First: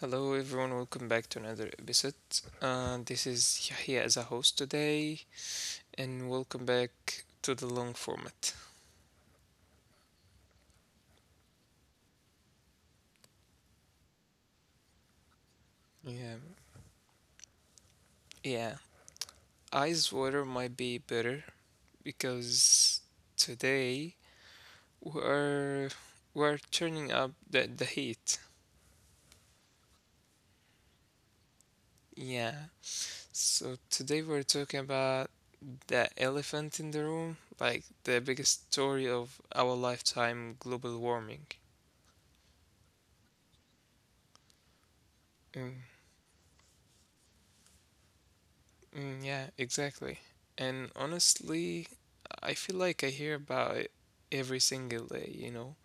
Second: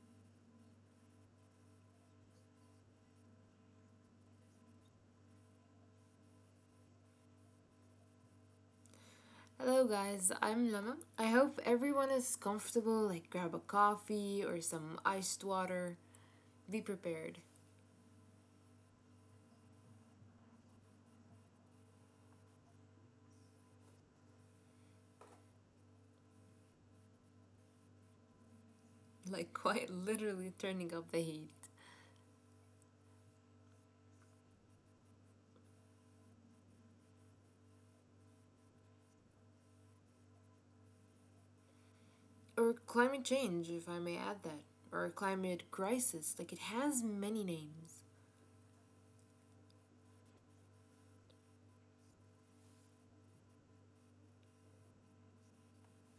Hello, everyone. Welcome back to another episode. This is Yahya as a host today, and welcome back to the long format. Hello, guys. I'm Lama. I hope everyone is comfortable. Like, grab a coffee or some iced water. Yeah, Be prepared. yeah. Ice water might be better because today we're we're turning up the heat. Like, quite literally turning up the heat. Yeah. So today we're talking about the elephant in the room, like the biggest story of our lifetime, global warming. Or climate change, if I may add that. Or climate Mm. crisis. Like, it has many names. Mm, yeah, exactly. And honestly, I feel like I hear about it every single day, you know?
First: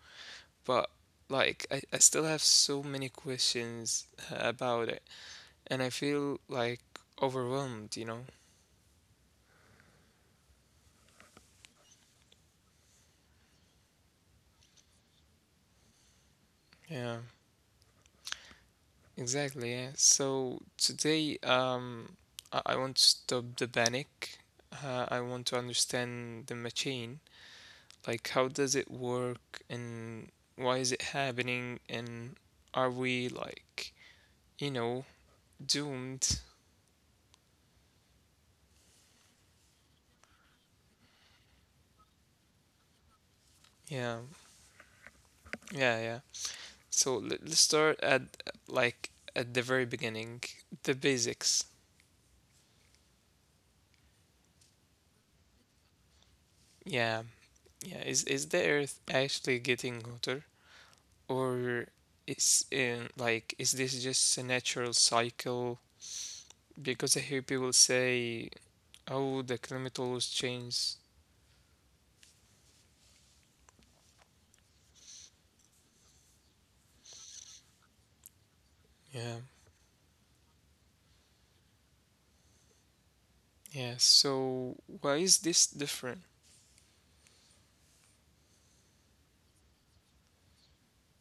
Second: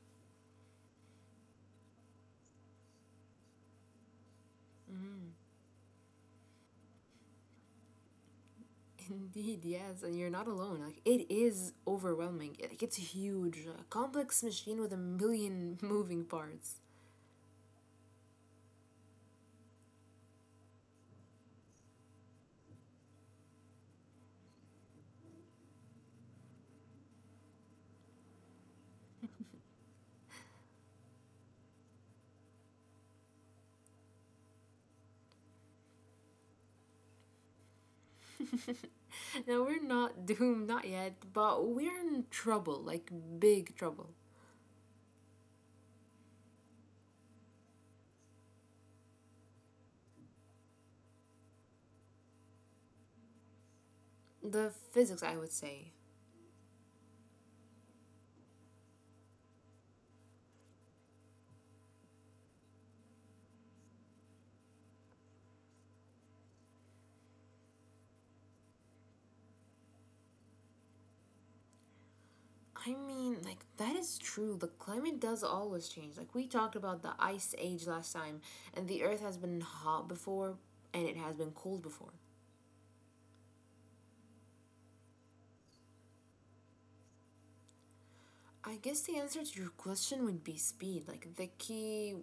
But like, I still have so many questions about it, and I feel like overwhelmed, Indeed, yes. And you're not alone. Like, it is overwhelming. Like, it's huge. A complex machine with a million moving parts. Yeah, exactly. Yeah. So today, I want to stop the panic. I want to understand the machine. Like, how does it work, and why is it happening, and are we like you know, doomed. Now, we're not doomed, not yet, but we're in trouble. Like, big trouble. Yeah, yeah, yeah. So let's start at like at the very beginning, the basics. The physics, I would say. Yeah, yeah. Is the Earth actually getting hotter, or is in like is this just a natural cycle? Because I hear people say, "Oh, the climate always changes." I mean, like, that is true. The climate does always change. Like, we talked about the ice age last time, and the earth has been hot Yeah, before, and it has been cold before. yeah. So why is this different? I guess the answer to your question would be speed. Like, the key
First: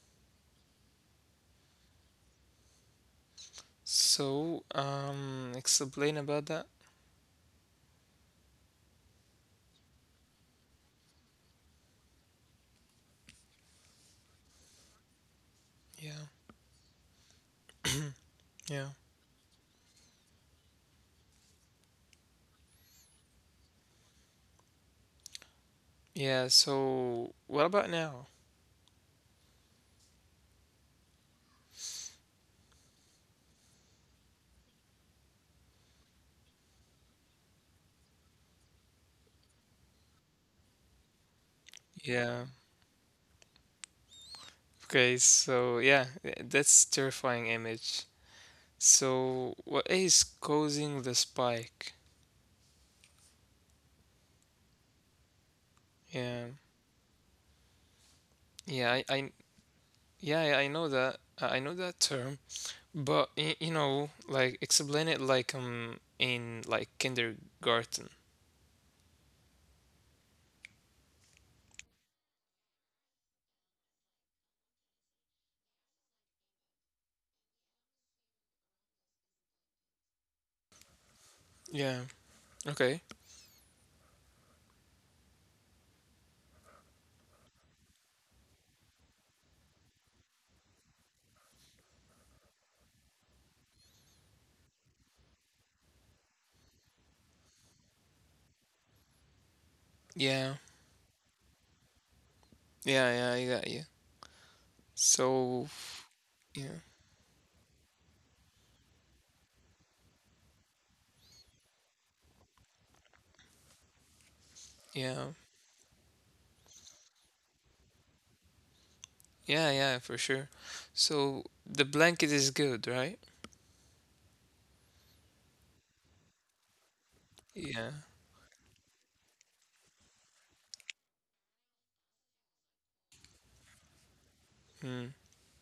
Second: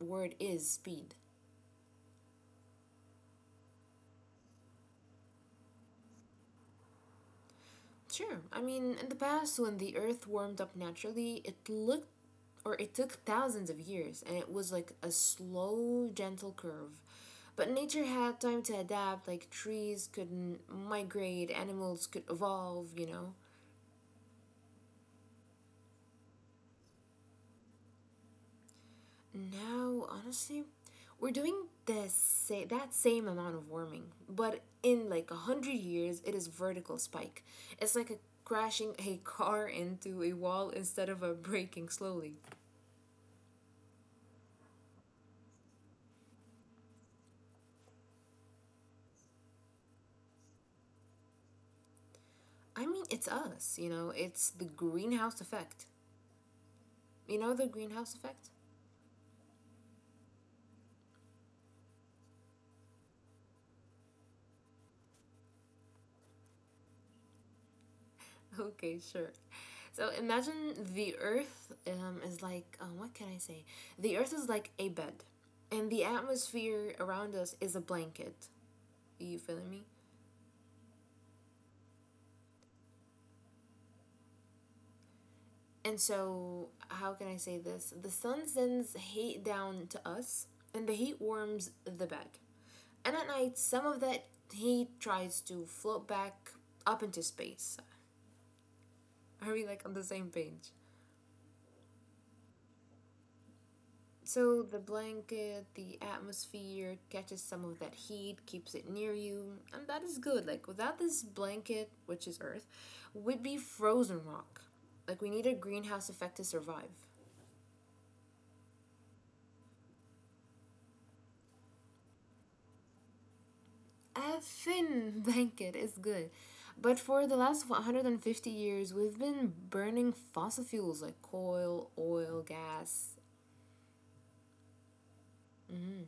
word is speed. Explain about that. Sure. I mean, in the past, when the earth warmed up naturally, it looked, or it took thousands of years, and it was like a Yeah, slow, gentle curve. But nature had time to yeah. adapt. Like, trees could migrate, animals could evolve. Yeah, so what about now? Now, honestly, we're doing that same amount of warming, but in like 100 years, it is vertical spike. It's like a crashing a car into a wall instead of a breaking Yeah. slowly. Okay, so yeah, that's terrifying image. So what is causing the spike? I mean, it's us. It's the greenhouse effect. Yeah. You know, the greenhouse effect. Yeah, I yeah, I know that. I know that term, but you know, like explain it like in like kindergarten. Okay, sure. So imagine the Earth is like, what can I say? The Earth is like a bed, and the atmosphere around us is a blanket. Are you feeling me? Yeah. Okay. And so, how can I say this? The sun sends heat down to us, and the heat warms the bed. And at night, some of that heat tries to float back up into space. Are we like on Yeah. the same page? Yeah, yeah, I got you. So the So, blanket, the yeah. atmosphere catches some of that heat, keeps it near you, and that is good. Like without this blanket, which is Earth, we'd be frozen rock. Yeah. Like we need a greenhouse effect to survive. Yeah, yeah, for sure. So the blanket is good, right? A thin blanket is good. But for the last Yeah. 150 years, we've been burning fossil fuels like coal, oil, gas. Mm. Mhm,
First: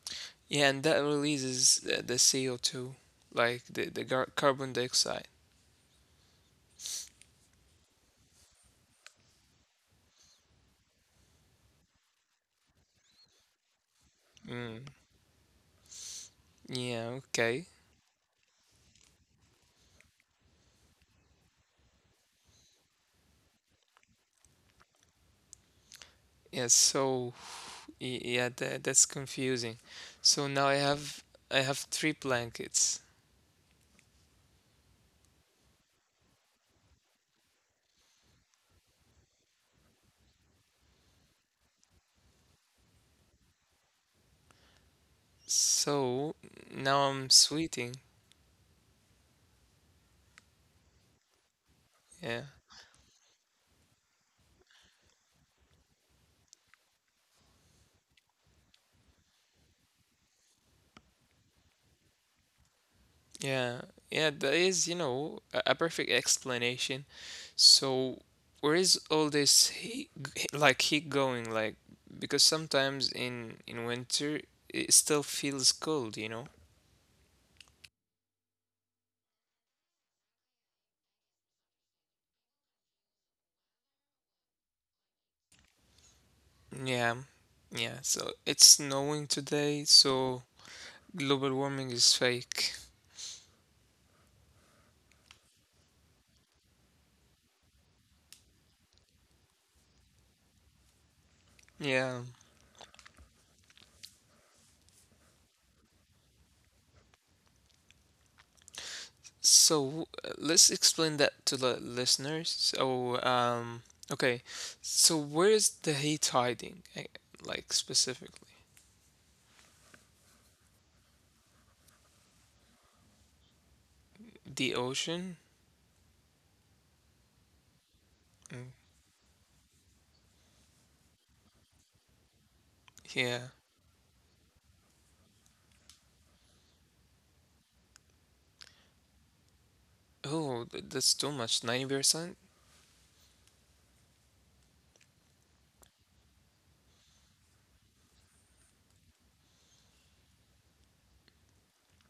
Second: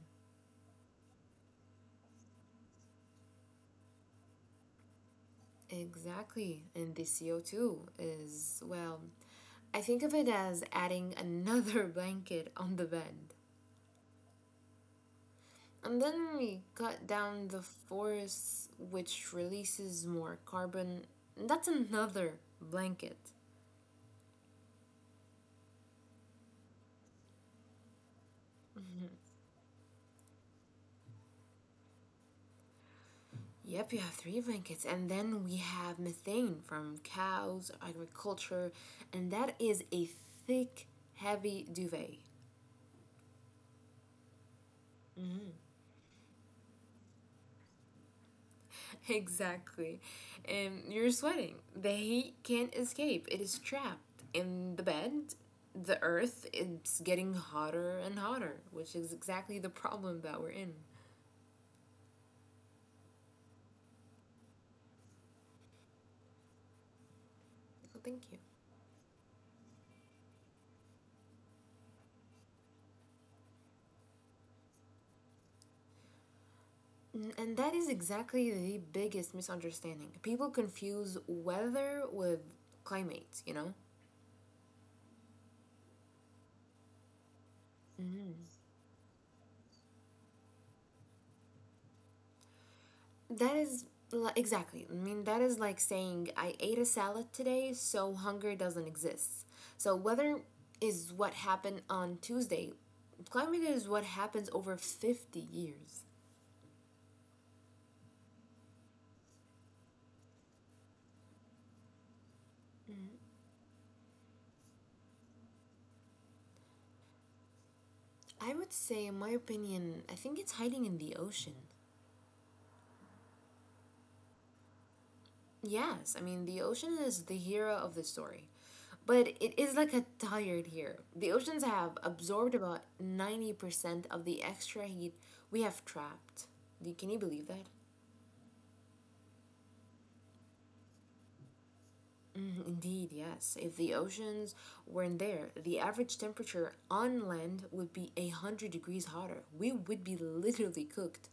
Yeah, and that releases the CO2, like the carbon dioxide. exactly. And the CO2 is, well, I think of it as adding another blanket on the bed. Mm. And then we cut Yeah, down the okay. forest, which releases more carbon. That's another blanket. Yeah, so yeah, that that's confusing. So now I have 3 blankets. Yep, you have three blankets. And then we have methane from cows, agriculture, and that is a thick, heavy duvet. Mm-hmm. So now I'm sweating. Exactly. And you're sweating. The Yeah. heat can't escape. It is trapped in the bed. The earth is getting hotter and hotter, which is exactly the problem that we're in. Yeah, yeah, that is, you know, a perfect explanation. So, So where thank you. is all this heat, like heat going? Like, because sometimes in winter it still feels cold, you know? And that is exactly the biggest misunderstanding. People confuse weather with climate, you know? Yeah, yeah. So it's Mhm. snowing today, so global warming is fake. That is exactly. I mean, that is like saying I ate a salad today, so hunger doesn't exist. So weather is what Yeah. happened on Tuesday. Climate is what happens over 50 years. So let's explain that to the listeners. So, okay. So where is the heat hiding, like specifically? I would say, in my opinion, I think it's hiding in the ocean. The ocean? Yes, I mean, the ocean is the hero Mm, of the story. But it is like a tired hero. The oceans have absorbed yeah. about 90% of the extra heat we have trapped. Can you believe that? Oh, that's too much. 90%? Mm, indeed, yes. If the oceans weren't there, the average temperature on land would be 100 degrees hotter. We would be literally cooked,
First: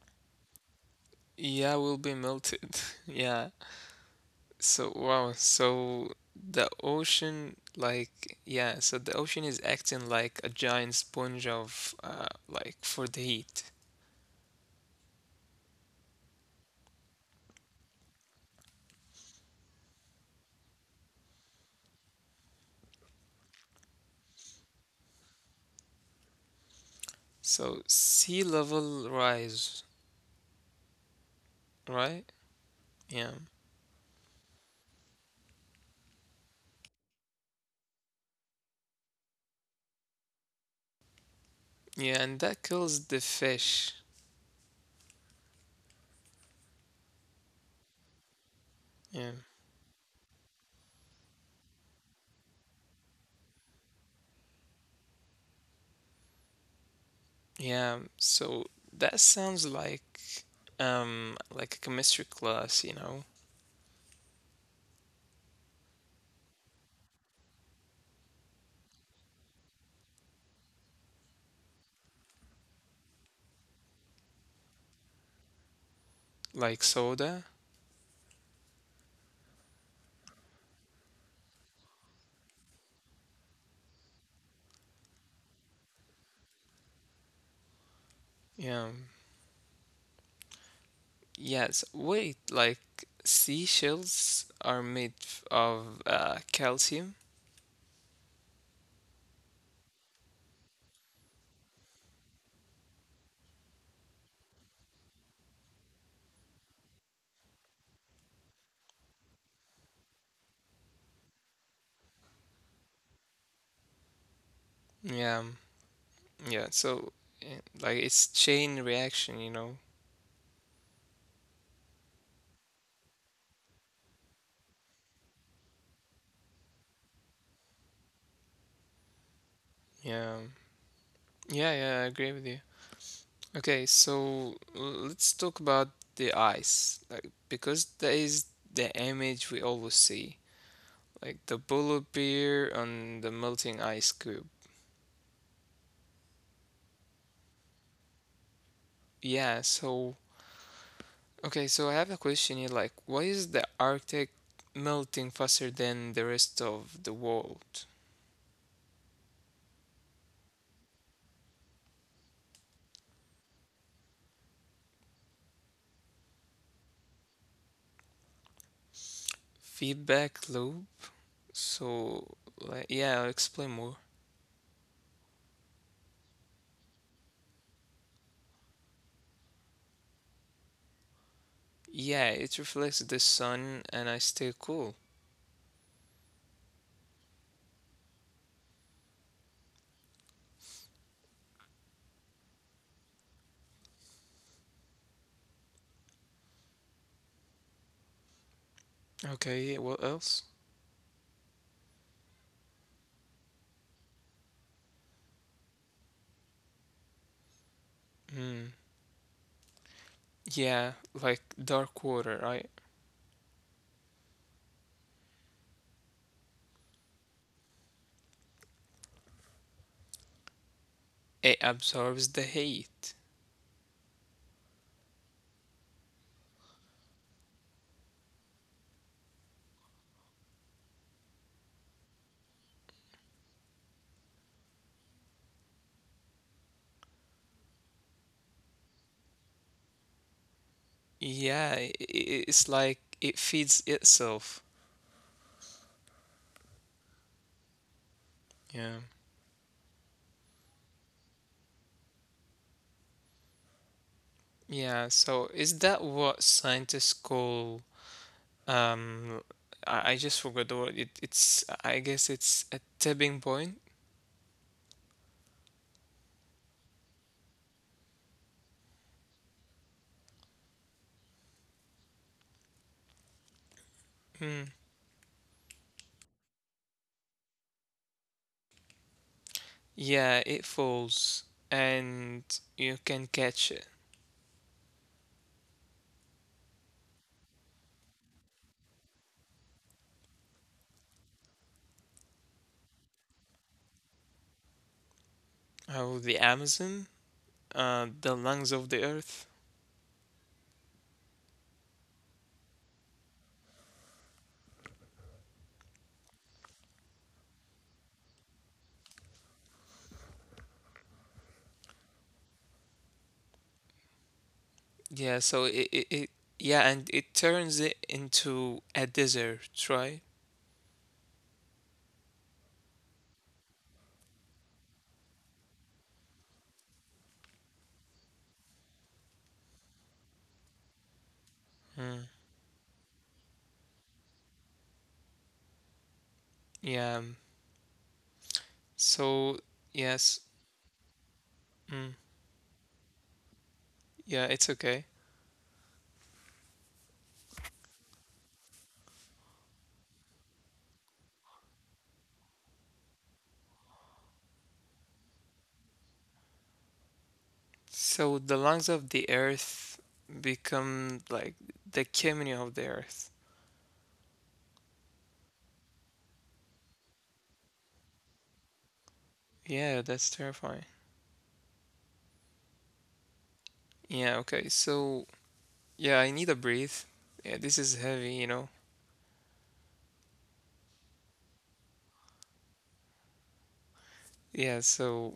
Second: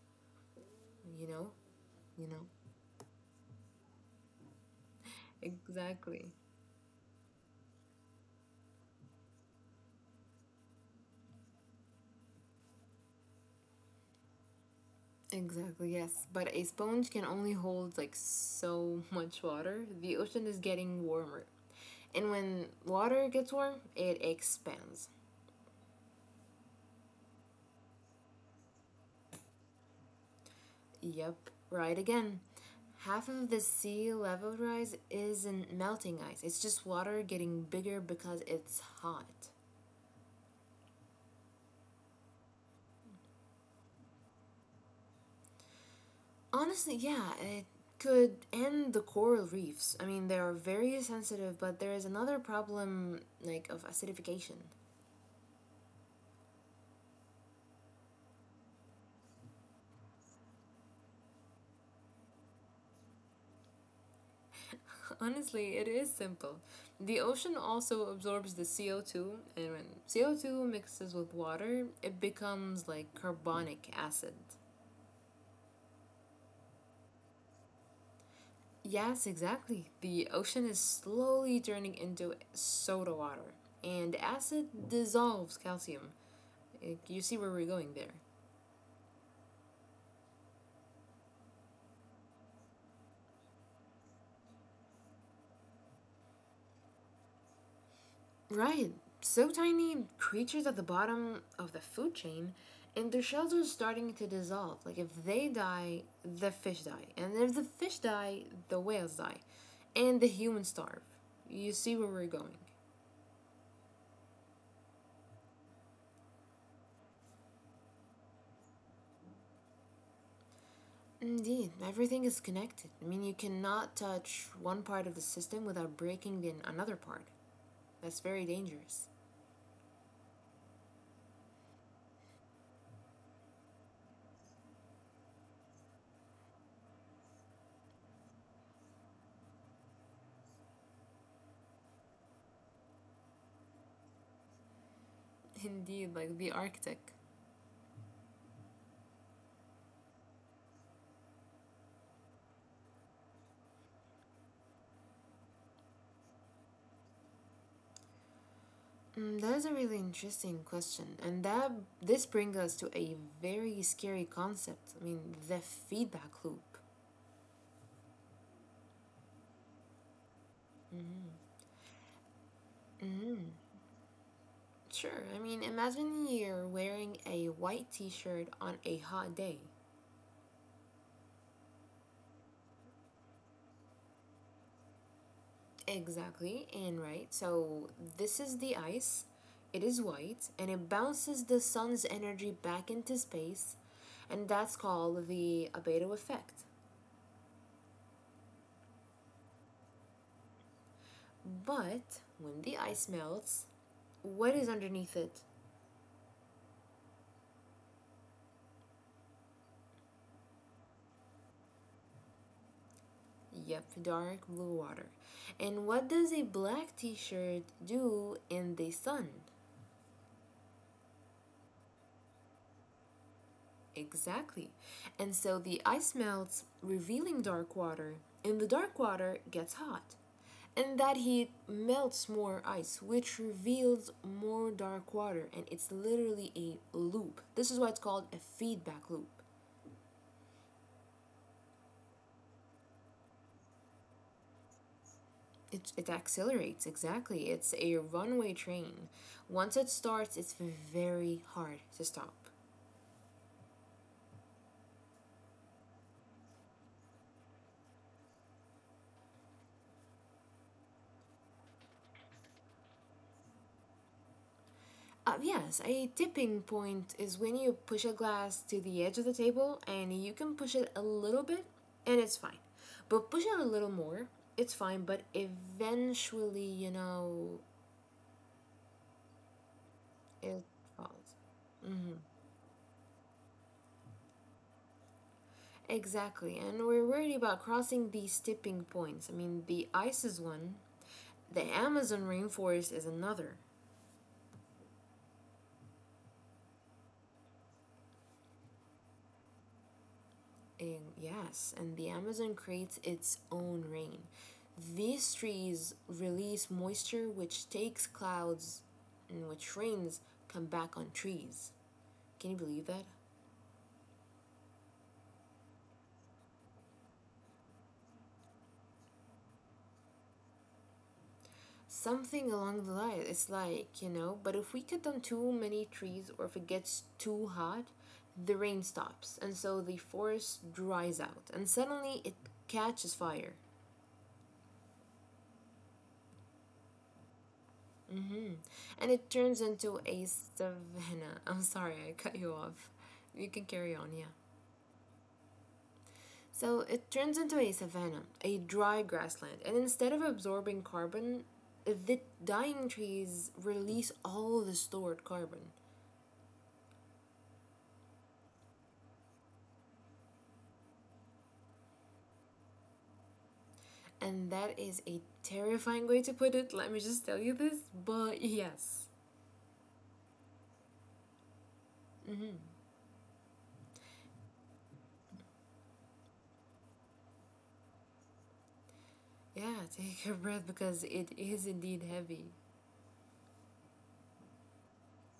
you know? Yeah, will be You know? melted. Yeah. So, wow. So Exactly. the ocean, like, yeah, so the ocean is acting like a giant sponge of, like, for the heat. Exactly, yes. But a sponge can only hold like so much water. The ocean is getting warmer. And when water gets warm, it expands. So sea level rise, Yep, right again. right? Half Yeah. of the sea level rise isn't melting ice, it's just water getting bigger because it's hot. Yeah, and that kills the fish. Honestly, yeah, it could end the coral Yeah. reefs. I mean, they are very sensitive, but there is another problem like of acidification. Yeah. So that sounds like a chemistry class, you know? Honestly, it is simple. The ocean also absorbs the CO2, and when CO2 mixes with water, it becomes like carbonic acid. Like soda. Yes, exactly. The ocean is slowly turning into soda water, and acid dissolves calcium. You see where we're going there. Yeah. Yes. Wait, like seashells are made of calcium? Right. So tiny creatures at the bottom of the food chain, and their shells are starting to dissolve. Like, if they die, the fish die. And if the fish die, the whales die. And the humans starve. You see where we're going. Yeah. Yeah. So, like, it's chain reaction, you know? Indeed, everything is connected. I mean, you cannot touch one part of the system without breaking in another part. That's very dangerous. Yeah. Yeah, yeah, I agree with you. Okay, so let's talk about the eyes. Like, because that is the image we always see. Like the polar bear on the melting ice cube. Indeed, like the Arctic. Yeah, so okay, so I have a question here, like, why is the Arctic melting faster than the rest of the world? Mm, that is a really interesting question, and that this brings us to a very scary concept. I mean, the feedback loop. Feedback loop? Mm-hmm. So, like, yeah, I'll Mm-hmm. explain more. Sure. I mean, imagine you're wearing a white T-shirt on a hot day. Yeah, it reflects the sun and I stay cool. Exactly, and right. So this is the ice. It is white, and it bounces the sun's energy back into space, and that's called the albedo effect. Okay, what else? But when the ice melts, what is underneath it? Hmm. Yeah, like dark water, right? Yep, dark blue water. And what does a black t shirt do in the sun? It absorbs the heat. Exactly. And so the ice melts, revealing dark water, and the dark water gets hot. And that heat melts more ice, which reveals more dark water, and it's literally a loop. This is why it's called a feedback loop. Yeah, it's like it feeds itself. It, accelerates, exactly. It's a runaway Yeah. train. Once it starts, it's very hard to stop. Yeah, so is that what scientists call. Um, I just forgot the word. It, it's, I guess it's a tipping point. Yes, a tipping point is when you push a glass to the edge of the table and you can push it a little bit and it's fine. But push it a little more, it's Hmm. fine, but eventually, you know, Yeah, it it falls. falls Hmm. and you can catch it. Exactly, and we're worried about crossing these tipping points. I mean, the ice is one, the Amazon rainforest is another. Oh, the Amazon, the lungs of the earth. And yes, and the Amazon creates its own rain. These trees release moisture which takes clouds and which rains come back on trees. Can you believe that? Yeah, so it yeah, and it turns it into a desert, right? Something along the line. It's like, you know, but if we cut down too many trees or if it gets too hot, the rain stops and so the forest dries out and suddenly it Hmm. catches fire. Yeah. Hmm. And it turns So, into a yes. savanna. I'm sorry, I Mm. cut you off. You can carry on, yeah. Yeah, it's okay. So it turns into a savanna, a dry grassland, and instead of absorbing carbon, the dying trees release all the stored carbon. So the lungs of the earth become like the chimney of the earth. And that is a terrifying way to put it, let me just tell you this, but yes. Yeah, that's terrifying. Hmm. Yeah, okay. So, yeah, I need a breathe. Yeah, this is heavy, you know. Yeah, take a breath because it is indeed heavy. Yeah, so,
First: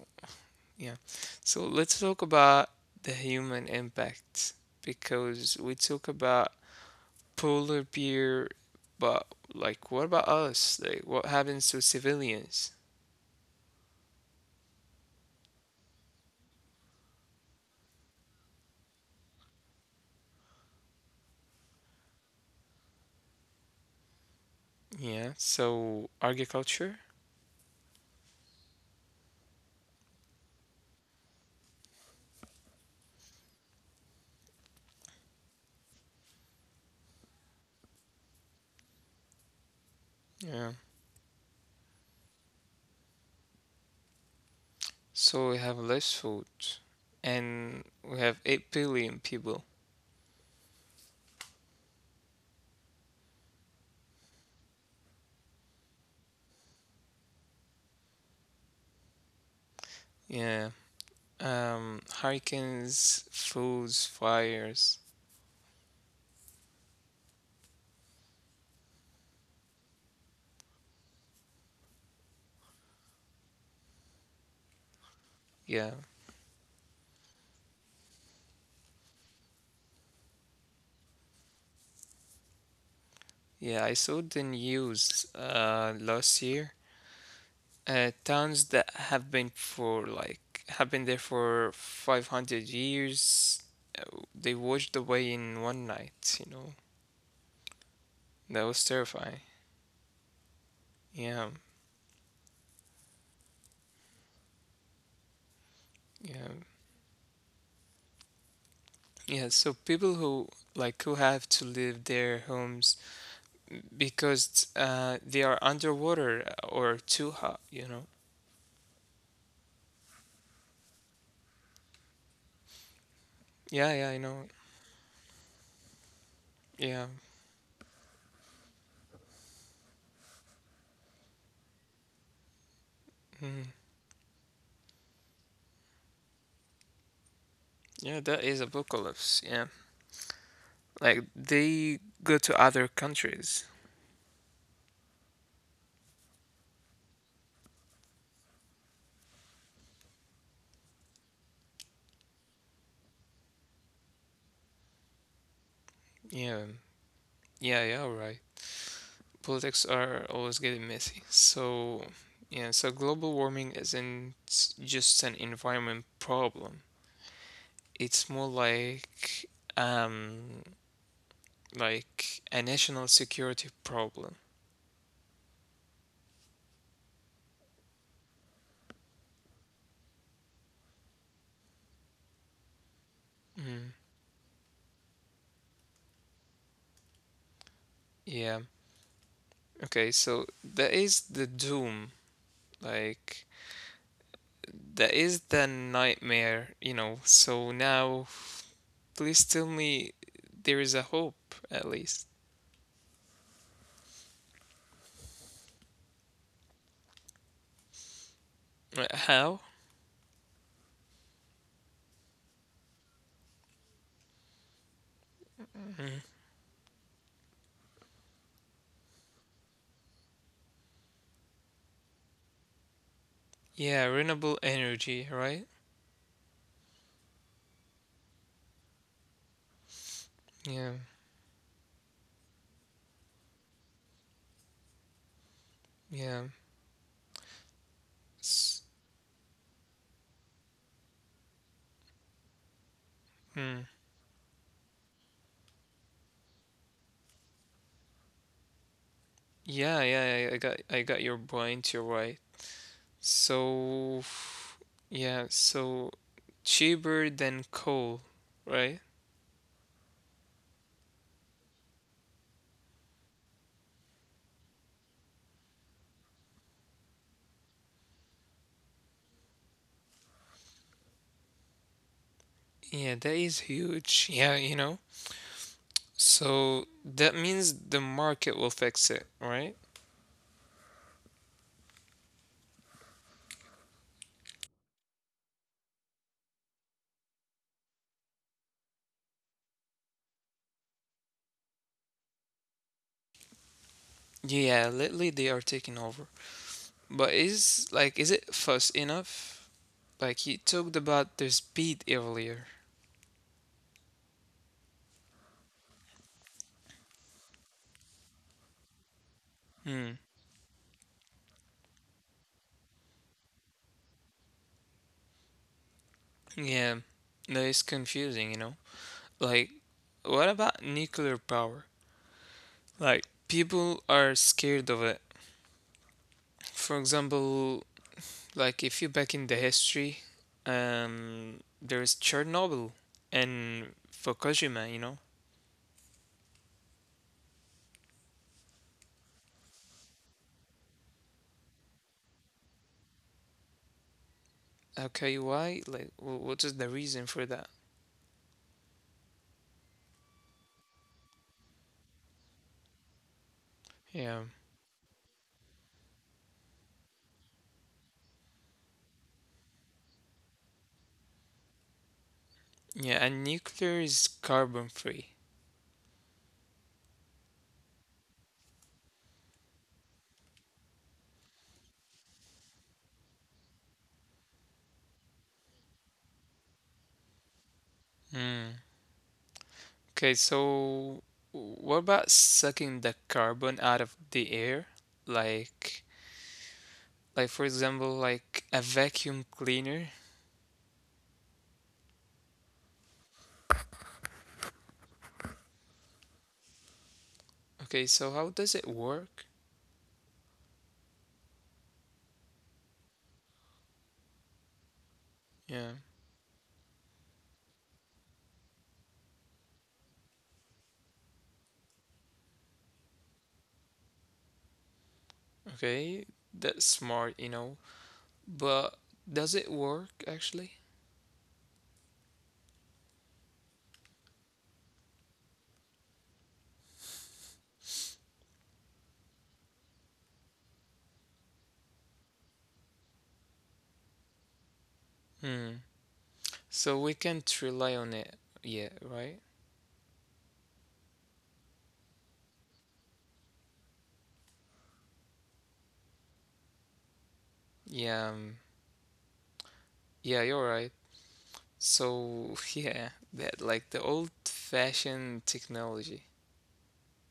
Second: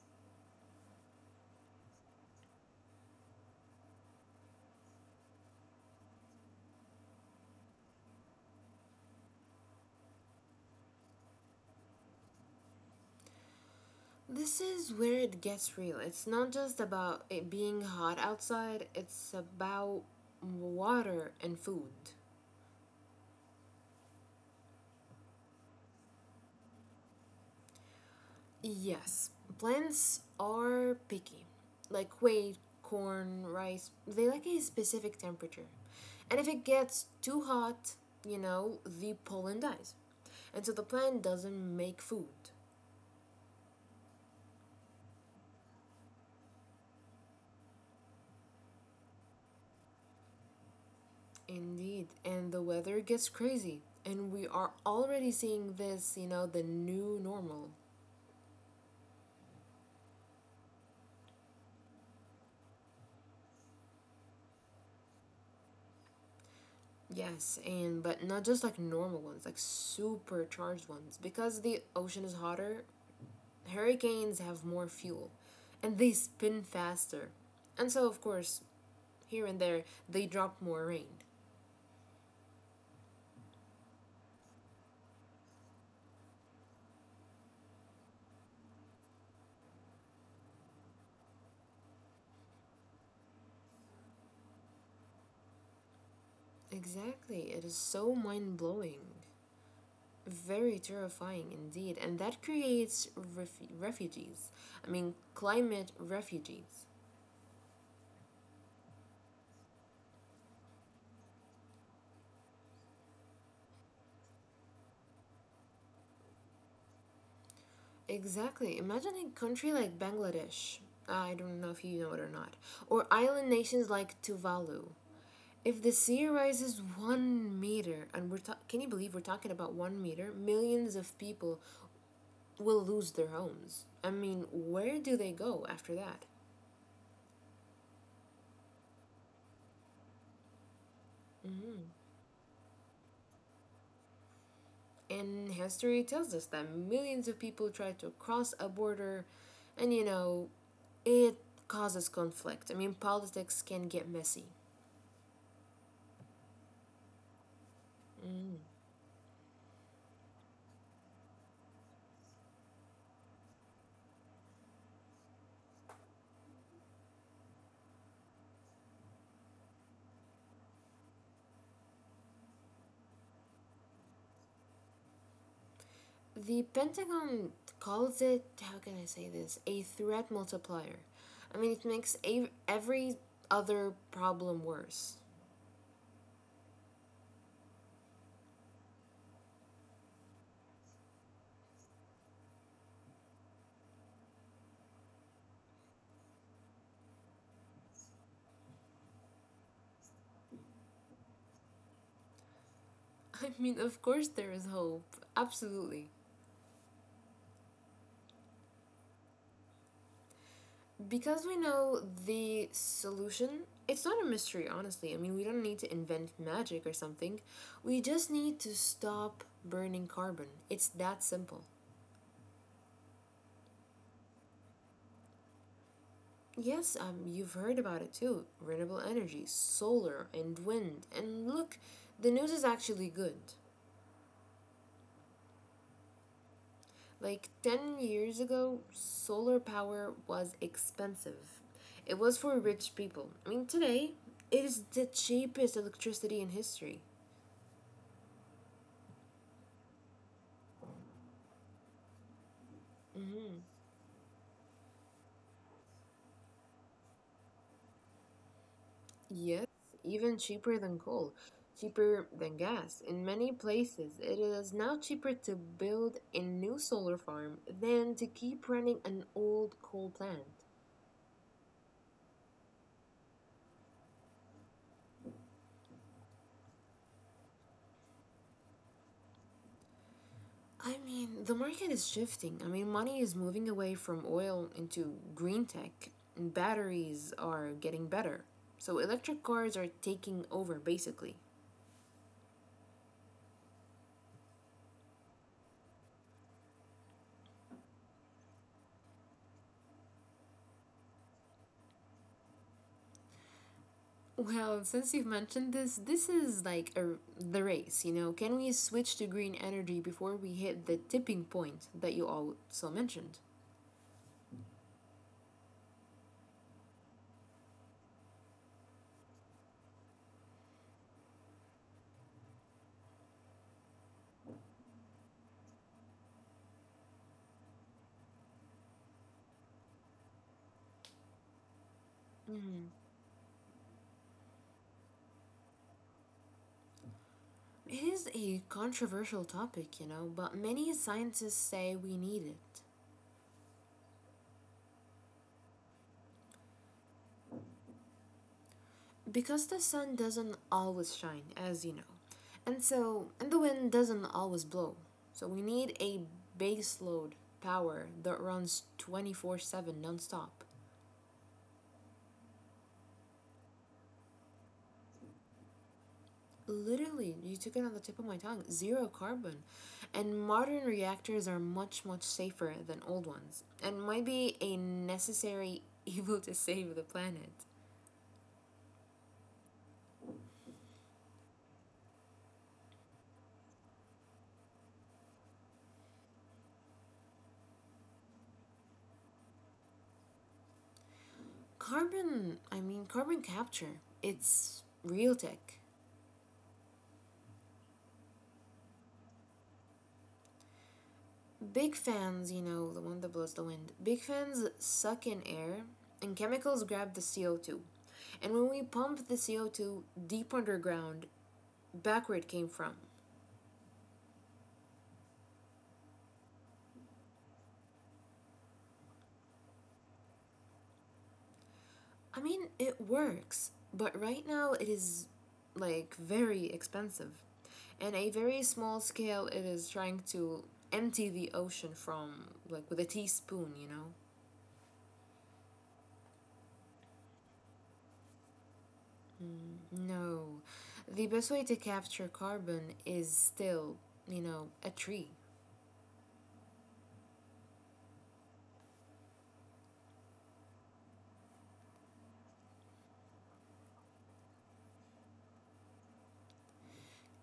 yeah. So, let's talk about the human impact because we talk about polar bear, but like what about us? Like what happens to civilians? This is where it gets real. It's not just about it being hot outside, it's about water and food. Yeah, so agriculture? Yes, plants are picky. Like wheat, corn, rice, they like a specific temperature. And if it gets too hot, you know, the pollen dies. And Yeah. so the plant doesn't make food. So we have less food and we have 8 billion people. Indeed. And the weather gets crazy. And we are already seeing this, you know, the new normal. Yeah, um, hurricanes, floods, fires. Yes, and but not just like normal ones, like supercharged ones. Because the ocean is hotter, hurricanes have more fuel and they Yeah, spin faster. And so, of course, here and there, they drop more rain. yeah, I saw the news last year. Towns that have been for like have been there for 500 years, they washed away in one night, you know. Exactly, it is so That mind was blowing. terrifying. Very Yeah, terrifying indeed, and that creates refugees. I mean, climate yeah. refugees. Yeah, so people who like who have to leave their homes because they are underwater or too hot, you know. Exactly. Imagine a country like Bangladesh. I don't know if you know it or not. Or island Yeah, yeah, I nations know. like Tuvalu. If the sea rises Yeah. 1 meter, and can you believe we're talking about 1 meter? Millions of people will lose their Mhm. homes. I mean, where do they go after that? Yeah, that is apocalypse. Yeah, like Hmm. they go to other countries. And history tells us that millions of people try to cross a border, and you know, it causes conflict. I mean, politics can get messy. Yeah, yeah, yeah. All right. Politics are always getting messy. So yeah, so global warming isn't just an environment problem. It's more um like a national security problem. The Pentagon calls it, how can I say this, a threat multiplier. I mean, it makes every other Mm. problem worse. Yeah. Okay, so that is the doom. Like that is the nightmare, you know. So now please tell me there is a hope, at least. I mean, of course, there is hope. Absolutely. How? Because we know the solution, it's not a mystery, honestly. I mean, we don't need to invent magic or something. We just need to stop burning carbon. It's that simple. Yeah, renewable energy, right? Yes, you've heard about it too. Renewable energy, solar and Yeah, wind. And look, the news is actually good. yeah. Like 10 years S- ago, solar power was expensive. It was for rich people. I mean, hmm. today, it is the cheapest electricity in history. Yeah, yeah, I got I got your point, you're right. Mm-hmm. So, yeah, so cheaper than coal, right? Yes, even cheaper than coal, cheaper than gas. In many places, it is now cheaper to build a new solar farm than to keep running an old coal plant. Yeah, that is huge. Yeah, you know. So that means the market will fix it, right? I mean, the market is shifting. I mean, money is moving away from oil into green tech, and batteries are getting better. So, electric cars are taking over basically. Yeah, lately they are taking over. But is it fast enough? Like he talked about the speed earlier. Well, since you've mentioned this, this is like the race, you know? Can we switch to green energy Hmm. before we hit the tipping point that you also mentioned? Yeah. That is confusing, you know? Like, what about nuclear power? Like, people are scared of it. For example, like if you back in the history, Mhm. there is Chernobyl and Fukushima, you know? It is a controversial topic, you know, but many scientists say we need it. Okay, why? Like, what is the reason for that? Because the sun doesn't always shine, as you know, and the wind doesn't always Yeah. blow. So we need a baseload power that runs 24/7 nonstop. Yeah, and nuclear is carbon free. Literally, you took it on the tip of my tongue. Zero carbon. And modern reactors are much safer than old ones and might be a necessary evil to save the planet. Hmm. Okay, so what about sucking the carbon out of the air? Like, like for example, like a vacuum cleaner. Carbon, I mean Carbon capture. It's real tech. Okay, so how does it work? Big fans, you know, the one that blows the wind, big fans suck in air and Yeah, chemicals grab the CO2. And when we pump the CO2 deep underground, back where it came from. okay, that's smart, you know, but does it work actually? I mean, it works, but right now it is like very expensive. And a very small scale, it is trying to empty the ocean from, like, with a teaspoon? Hmm. So we can't rely on it yet, right? Mm, no. The best way to capture carbon is still, a tree. Yeah, yeah, you're right. So yeah, that like the old-fashioned technology.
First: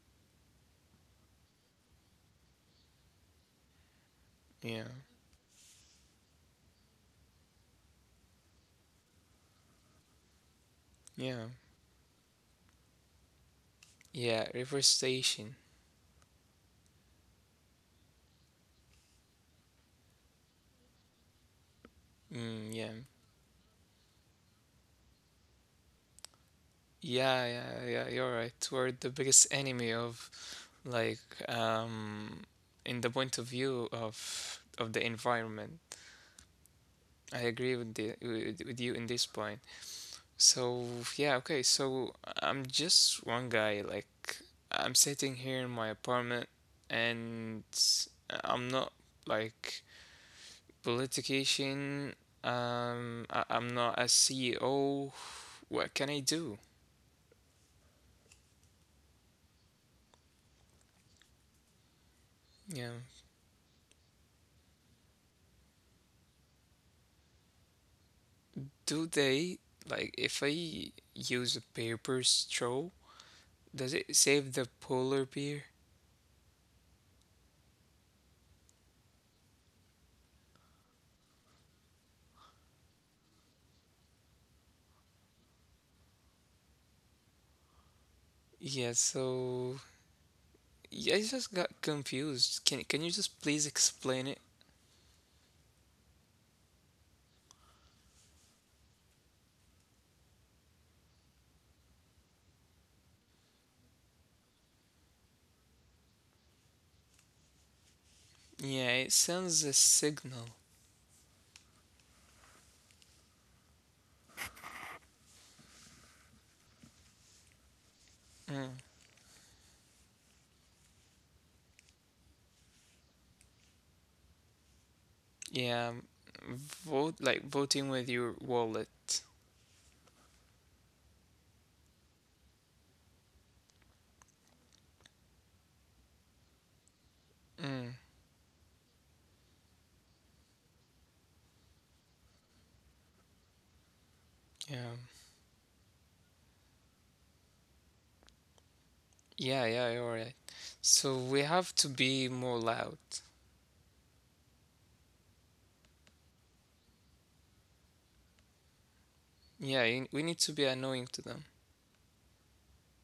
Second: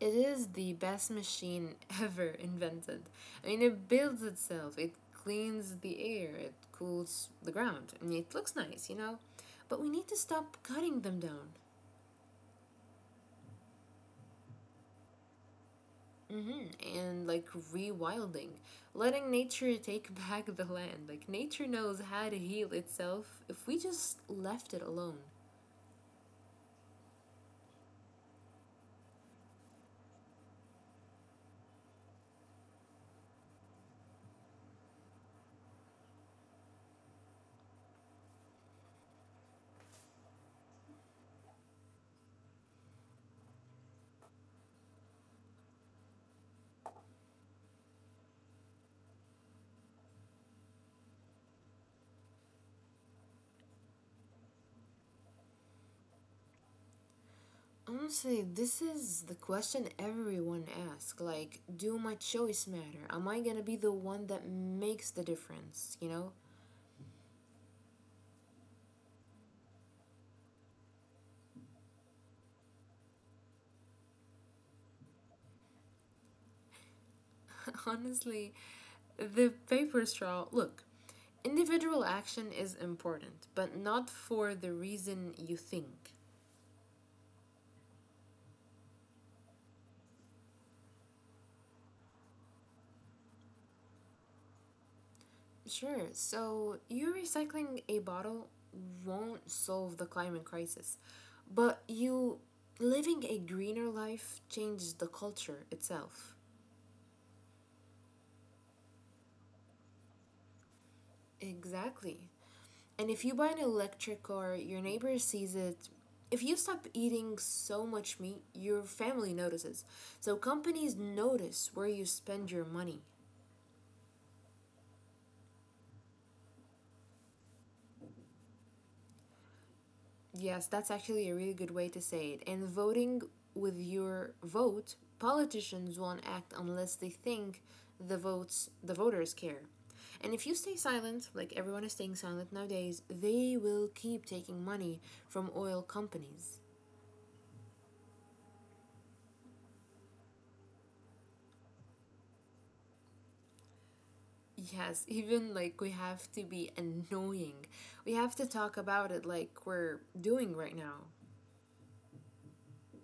It is the best machine ever invented. I mean, it builds itself, Yeah, it cleans the air, it cools the ground. I mean, it looks nice. But we need to stop cutting them down. yeah. Yeah, reforestation. Hmm. And like rewilding, letting nature take back the land. Like, nature knows how to heal Mm, yeah. itself if we just left it alone. Yeah, yeah, yeah, you're right. We're the biggest enemy of like um in the point of view of the environment. I agree with with you in this point. So, yeah, okay. So, I'm just one guy like I'm sitting here in my apartment and I'm not like politician. I'm not a CEO. What can I do? Honestly, this is the question everyone asks. Like, do my choice Yeah. matter? Am I gonna be the one that makes the difference? You know? Do they like if I use a paper straw, does it save the polar bear? Honestly, the paper straw. Look, individual action is important, but not for the reason you think. Yeah, so yeah, I just got confused. Can you just please explain it? Sure, so you recycling a bottle won't solve the climate crisis, but you living a greener life changes the culture itself. Yeah, it sends a signal. Exactly. And if you buy an electric car, your neighbor sees it. If you stop eating so much meat, Mm. your family notices. So companies notice where you spend your money. Yeah, vote like voting with your wallet. Yes, that's actually a really good way to say it. And voting with your vote, politicians won't act unless they think Mm. the voters care. And if you stay silent, like everyone is staying silent nowadays, they will keep taking Yeah, money from oil companies. yeah, yeah. You're right. So we have to be more loud. Yes, even like we have to be annoying. We have to talk about it like Yeah, we're we need to doing be right now. annoying to them.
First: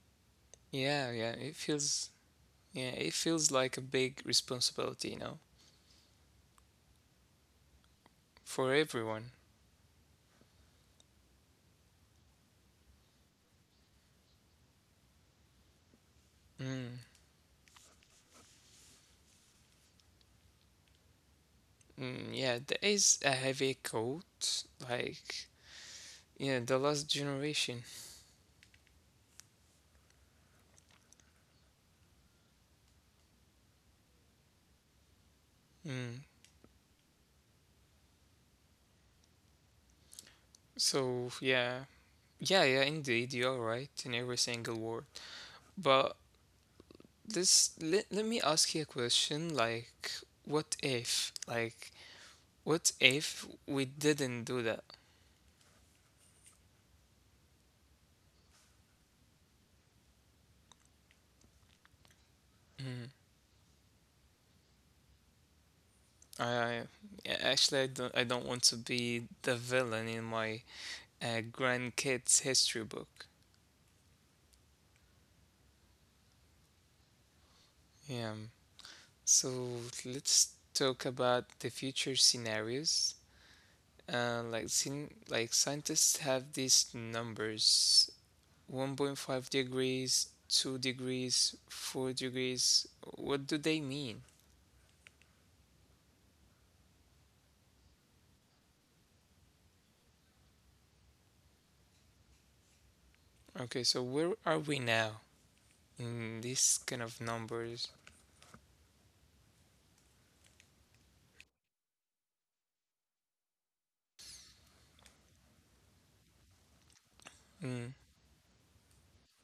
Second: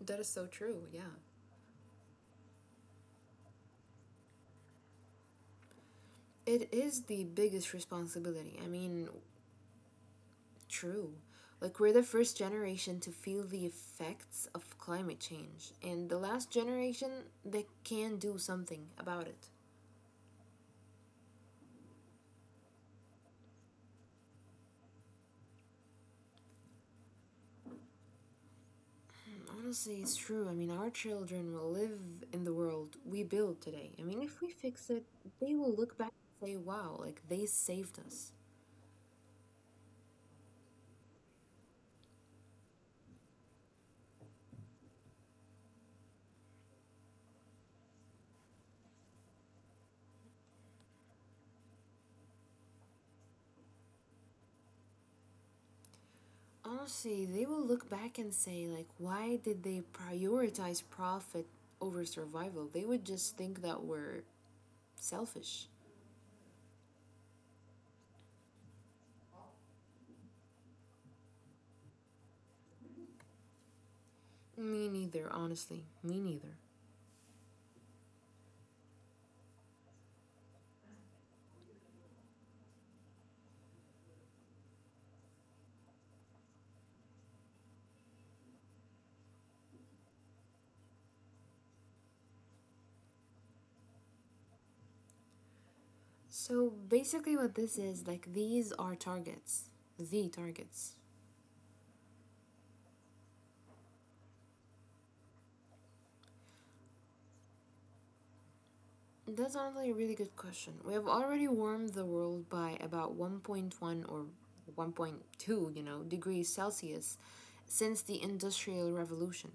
That is so true, yeah. Yeah, yeah. It feels yeah, it feels like a big responsibility, you know, It is the biggest responsibility. I for mean, everyone. true. Like, we're the first generation to feel the effects of climate change, and the last Mm, generation that can do something about it. mm, yeah, there is a heavy coat, like, yeah, the last generation. Honestly, it's true. I mean, our children will live in the world we build today. I mean, if we fix it, they will look back Mm, and say, wow, like, they saved us. so, yeah, yeah, yeah, indeed, you're right in every single word. But this, let me ask you a question, like, what if we didn't do that? Honestly, they will look back and say, like, why did they prioritize profit over survival? They Mm, would just think that we're selfish. I, I, yeah, actually, I don't want to be the villain in my a grandkids history book. Me neither, honestly. Me neither. Yeah. So let's talk about the future scenarios. Like like scientists have these numbers 1.5 degrees, 2 degrees, 4 degrees. What do they mean? So basically, what this is, like, these are targets. The targets. Okay, so where are we now in these kind of numbers? That's honestly a really good question. We have already warmed the world by about 1.1 or 1.2, degrees Celsius since Mm. the Industrial Revolution.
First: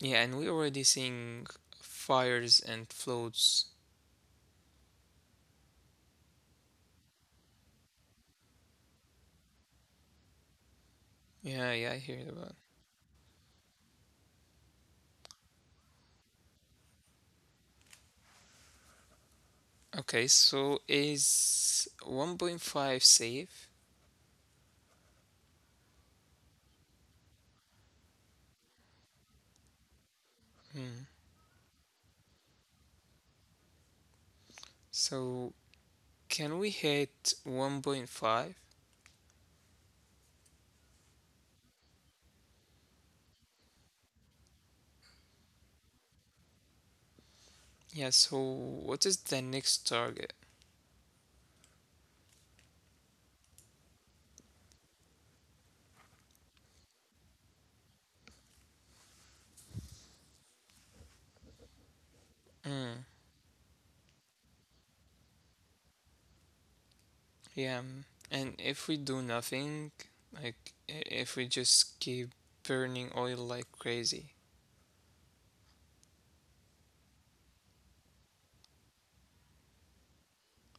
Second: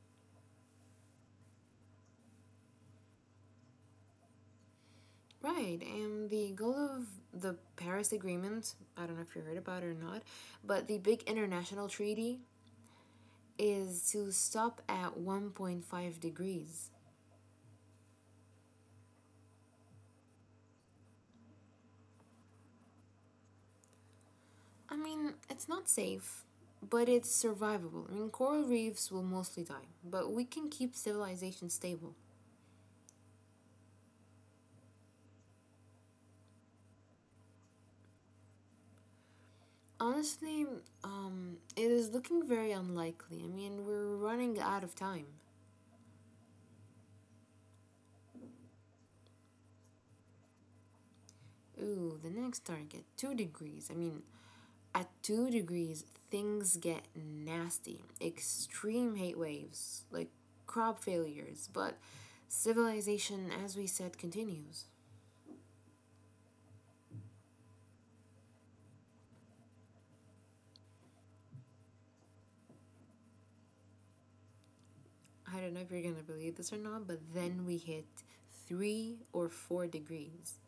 Yeah, and we're already seeing fires and floods. Right, and the goal of the Paris Agreement, I don't know if you heard about it or not, but the big Yeah, yeah, international I hear treaty about. is to stop at 1.5 degrees. Okay, so is 1.5 safe? I mean, it's not safe, but it's survivable. I mean, coral reefs will mostly die, but we can Hmm. keep civilization stable. So can we hit 1.5? Honestly, it is looking very unlikely. I mean, we're running out of time. Yeah, so what is the next target? Ooh, the next target, 2 degrees. I mean, at 2 degrees, things get nasty. Extreme heat waves, like crop failures, but Hmm. civilization, as we said, continues. Yeah, mm. And if we do nothing, like if we just keep burning oil like crazy. I don't know if you're gonna believe this or not, but then we hit 3 or 4 degrees.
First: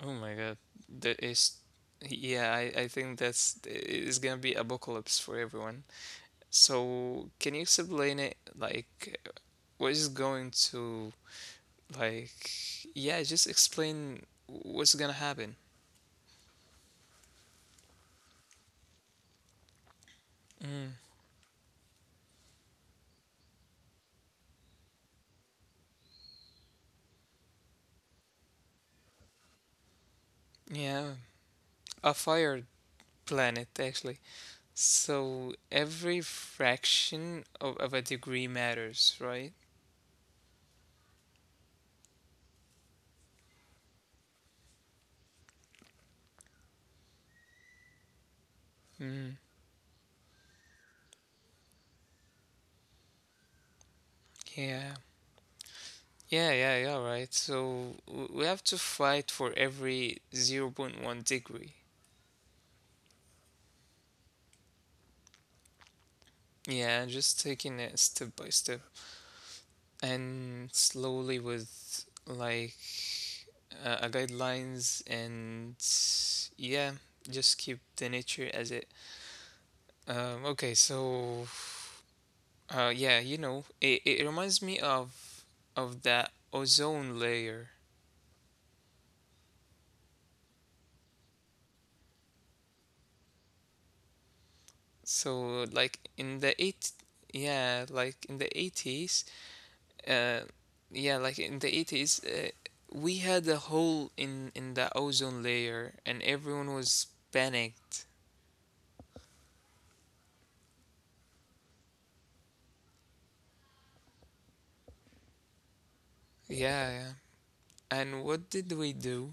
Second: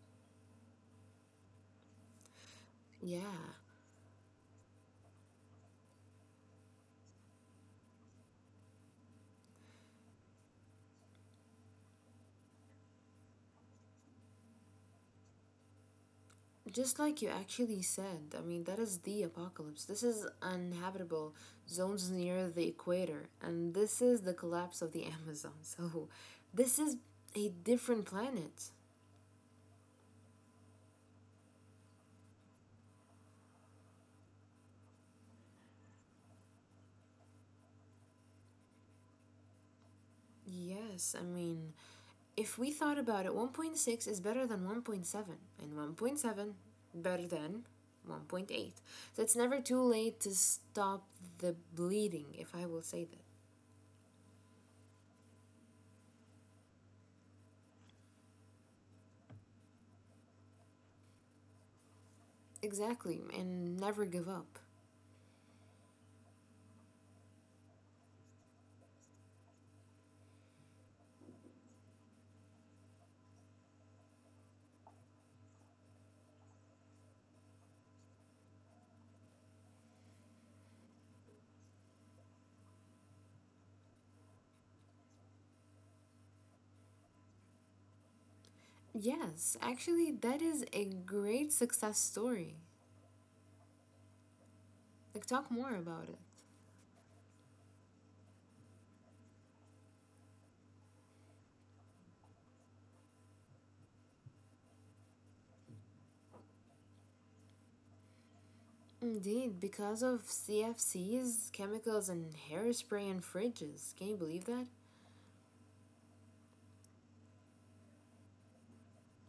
Oh my god, that is yeah, I think Yeah, that's it's gonna be apocalypse for everyone. So can you explain it like what is going to, like, yeah, just explain what's gonna happen. just like you actually said, I mean, that is the apocalypse. This is Mm, uninhabitable zones near the equator, and this is the collapse of the Amazon. So, this is a different planet. yeah, a fire planet, actually. So every fraction of a degree matters, right? Yes, I mean, if we thought about it, 1.6 is better than 1.7, and 1.7 better than 1.8. So Mm, it's never too late to stop the bleeding, if I will say that. yeah. Yeah, yeah, yeah, right. So we have to fight for every 0 0.1 degree. Exactly, and never give up. Yeah, just taking it step by step and slowly with like a guidelines and yeah just keep the nature as it okay so yeah you know it reminds me of that ozone layer Yes, actually, that is a great success story. Like, talk so more like about it. in the eight yeah like in the 80s uh, yeah like in the 80s we had a hole in the ozone layer and everyone was panicked. Indeed, because of CFCs, chemicals, and hairspray and fridges. Can you believe that? Yeah yeah. And what did we do.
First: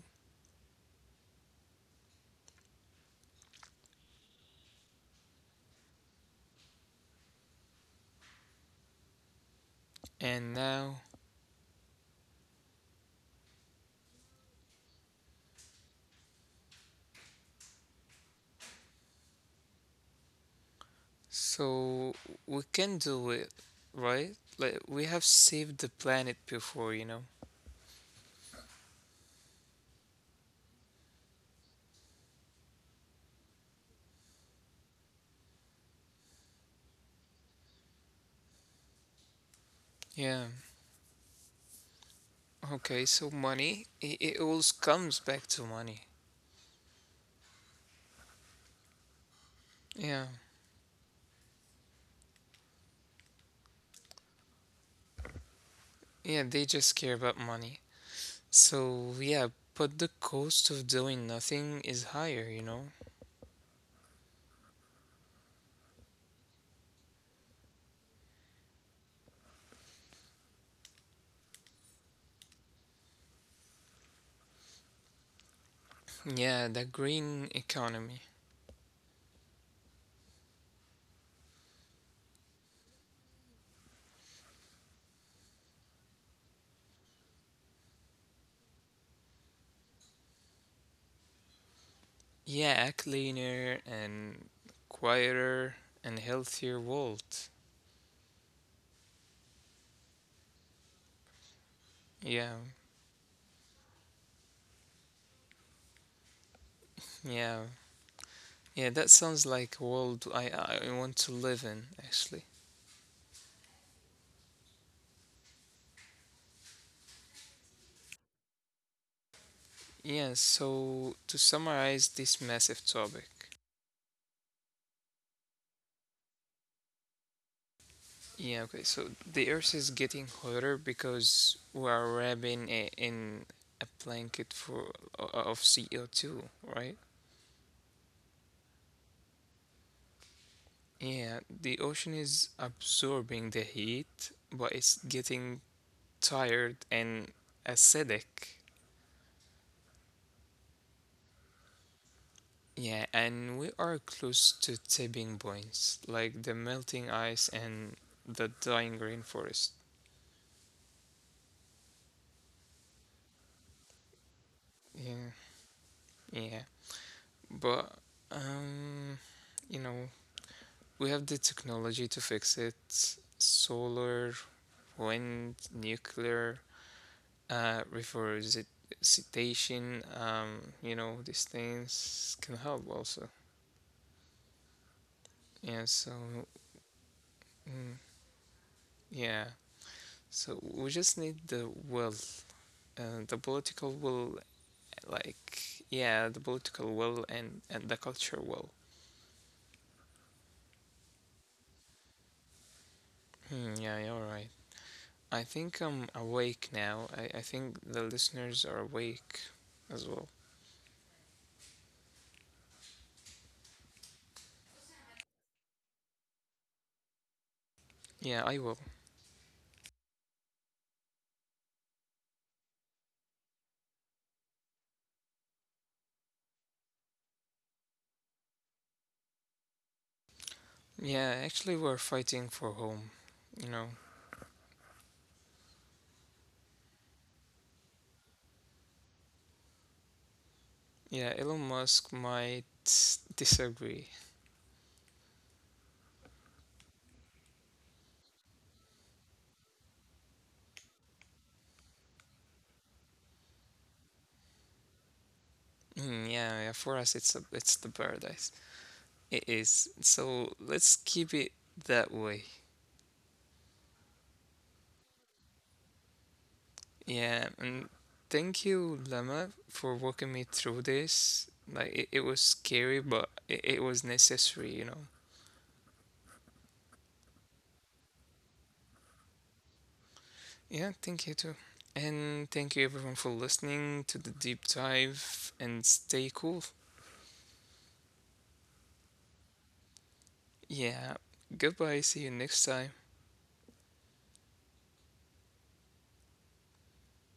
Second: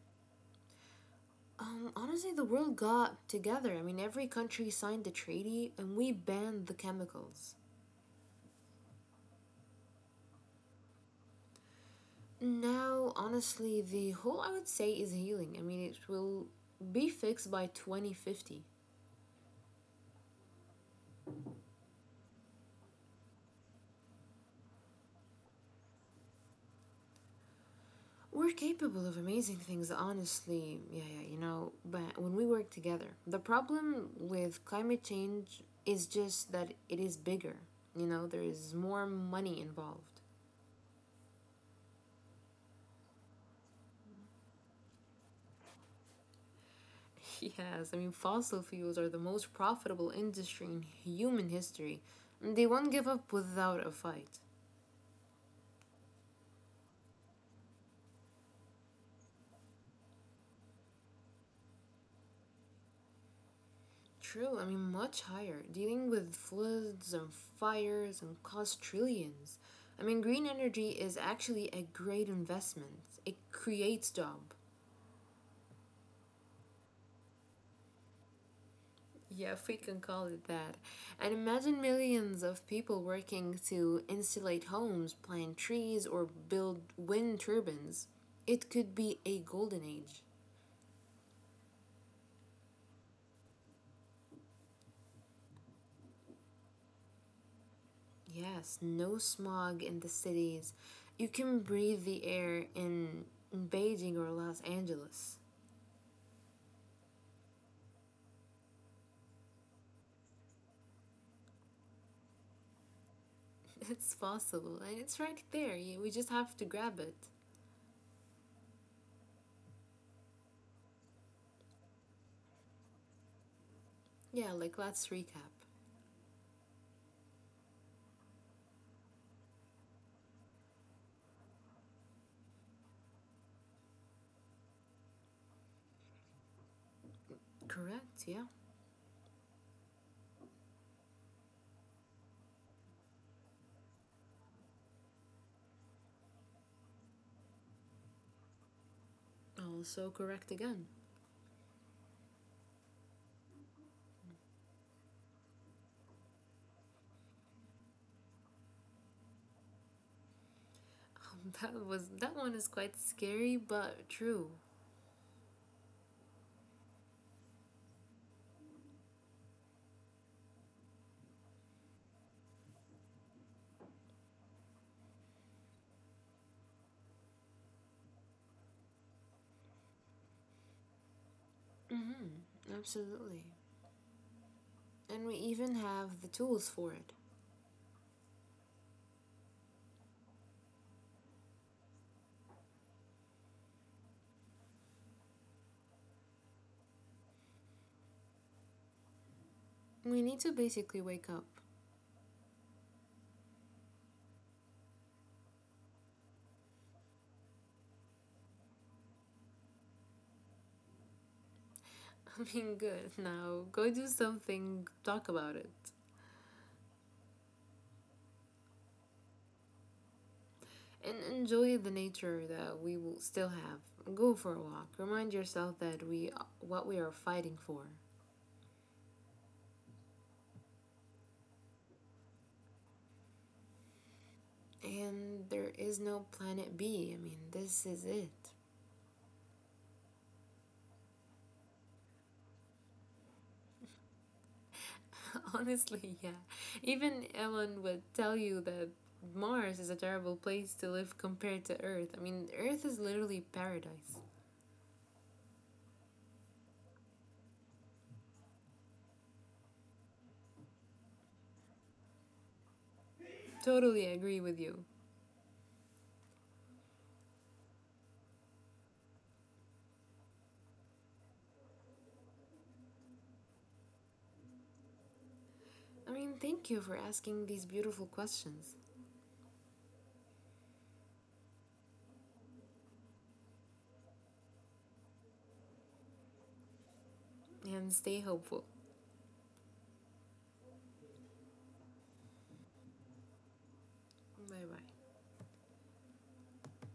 Honestly, the world got together. I mean, every country signed the treaty and we banned the chemicals. And now Now, honestly, the whole I would say is healing. I mean, it will be fixed by 2050. so we can do it, right? Like we have saved the planet before, you know. We're capable of amazing things, honestly. Yeah, yeah, you know, but when we work together, the problem with climate change is just that it is bigger. You know, there is more money involved. Yeah. Okay, so money, it always comes back to money. Yes, I mean, fossil fuels are the most profitable Yeah. industry in human history. They won't give up without a fight. Yeah, they just care about money. So yeah, but the cost of doing nothing is higher, you know. True, I mean, much higher, dealing with floods and fires and cost trillions. I mean, green energy is actually a great investment, it creates jobs. Yeah, the green economy. Yeah, if we can call it that. And imagine millions of people working to insulate homes, plant trees, or build wind turbines. It could be a golden age. Yeah, a cleaner and quieter and healthier world. Yes, no smog in the cities. You can breathe the air Yeah, in Beijing or Los Angeles. yeah. Yeah, that sounds like a world I want to live in, actually. It's possible, and it's right there. We just have to grab it. Yeah, so to summarize this massive topic. Yeah, like let's recap. Yeah, okay, so the Earth is getting hotter because we are wrapping it in a blanket for o- of CO2, right? Correct, yeah. Yeah, the ocean is absorbing the heat, but it's getting tired and acidic. Also correct again. Yeah, and we are close to tipping points, like the melting ice and the dying rainforest. That one is quite scary but true. Yeah, yeah. But, um, you know, we have the technology to fix it. Solar, wind, nuclear, reforestation, you know, these things can Mm-hmm, help also. absolutely. And we even Yeah, have so, the tools for it. mm, yeah. So we just need the will, the political will. Like, yeah, the political will and the culture will. We need to basically wake up. Hmm, yeah, you're right. I think I'm awake now. I think the listeners are awake as well. I mean, good. Now go do something, talk about it. Yeah, I will. And enjoy the nature that we will still have. Go for a walk. Remind yourself that we what we are fighting for. Yeah, actually, we're fighting for home. You know, And there is no planet B. I mean, this is it. yeah, Elon Musk might disagree. Honestly, yeah. Even Ellen would tell you that Mars is a terrible place to live compared to Earth. I mean, Earth is literally paradise. Hmm, yeah, yeah, for us, it's the paradise. It is. So let's keep it that way. Totally agree with you. Yeah, and thank you, Lemma, for walking me through this. Like it was scary, but it was necessary, you know. I mean, thank you for asking these beautiful questions Yeah, thank you too. And thank you everyone for listening to the deep dive and stay cool. and stay hopeful. Yeah, goodbye, see you next time. Bye bye.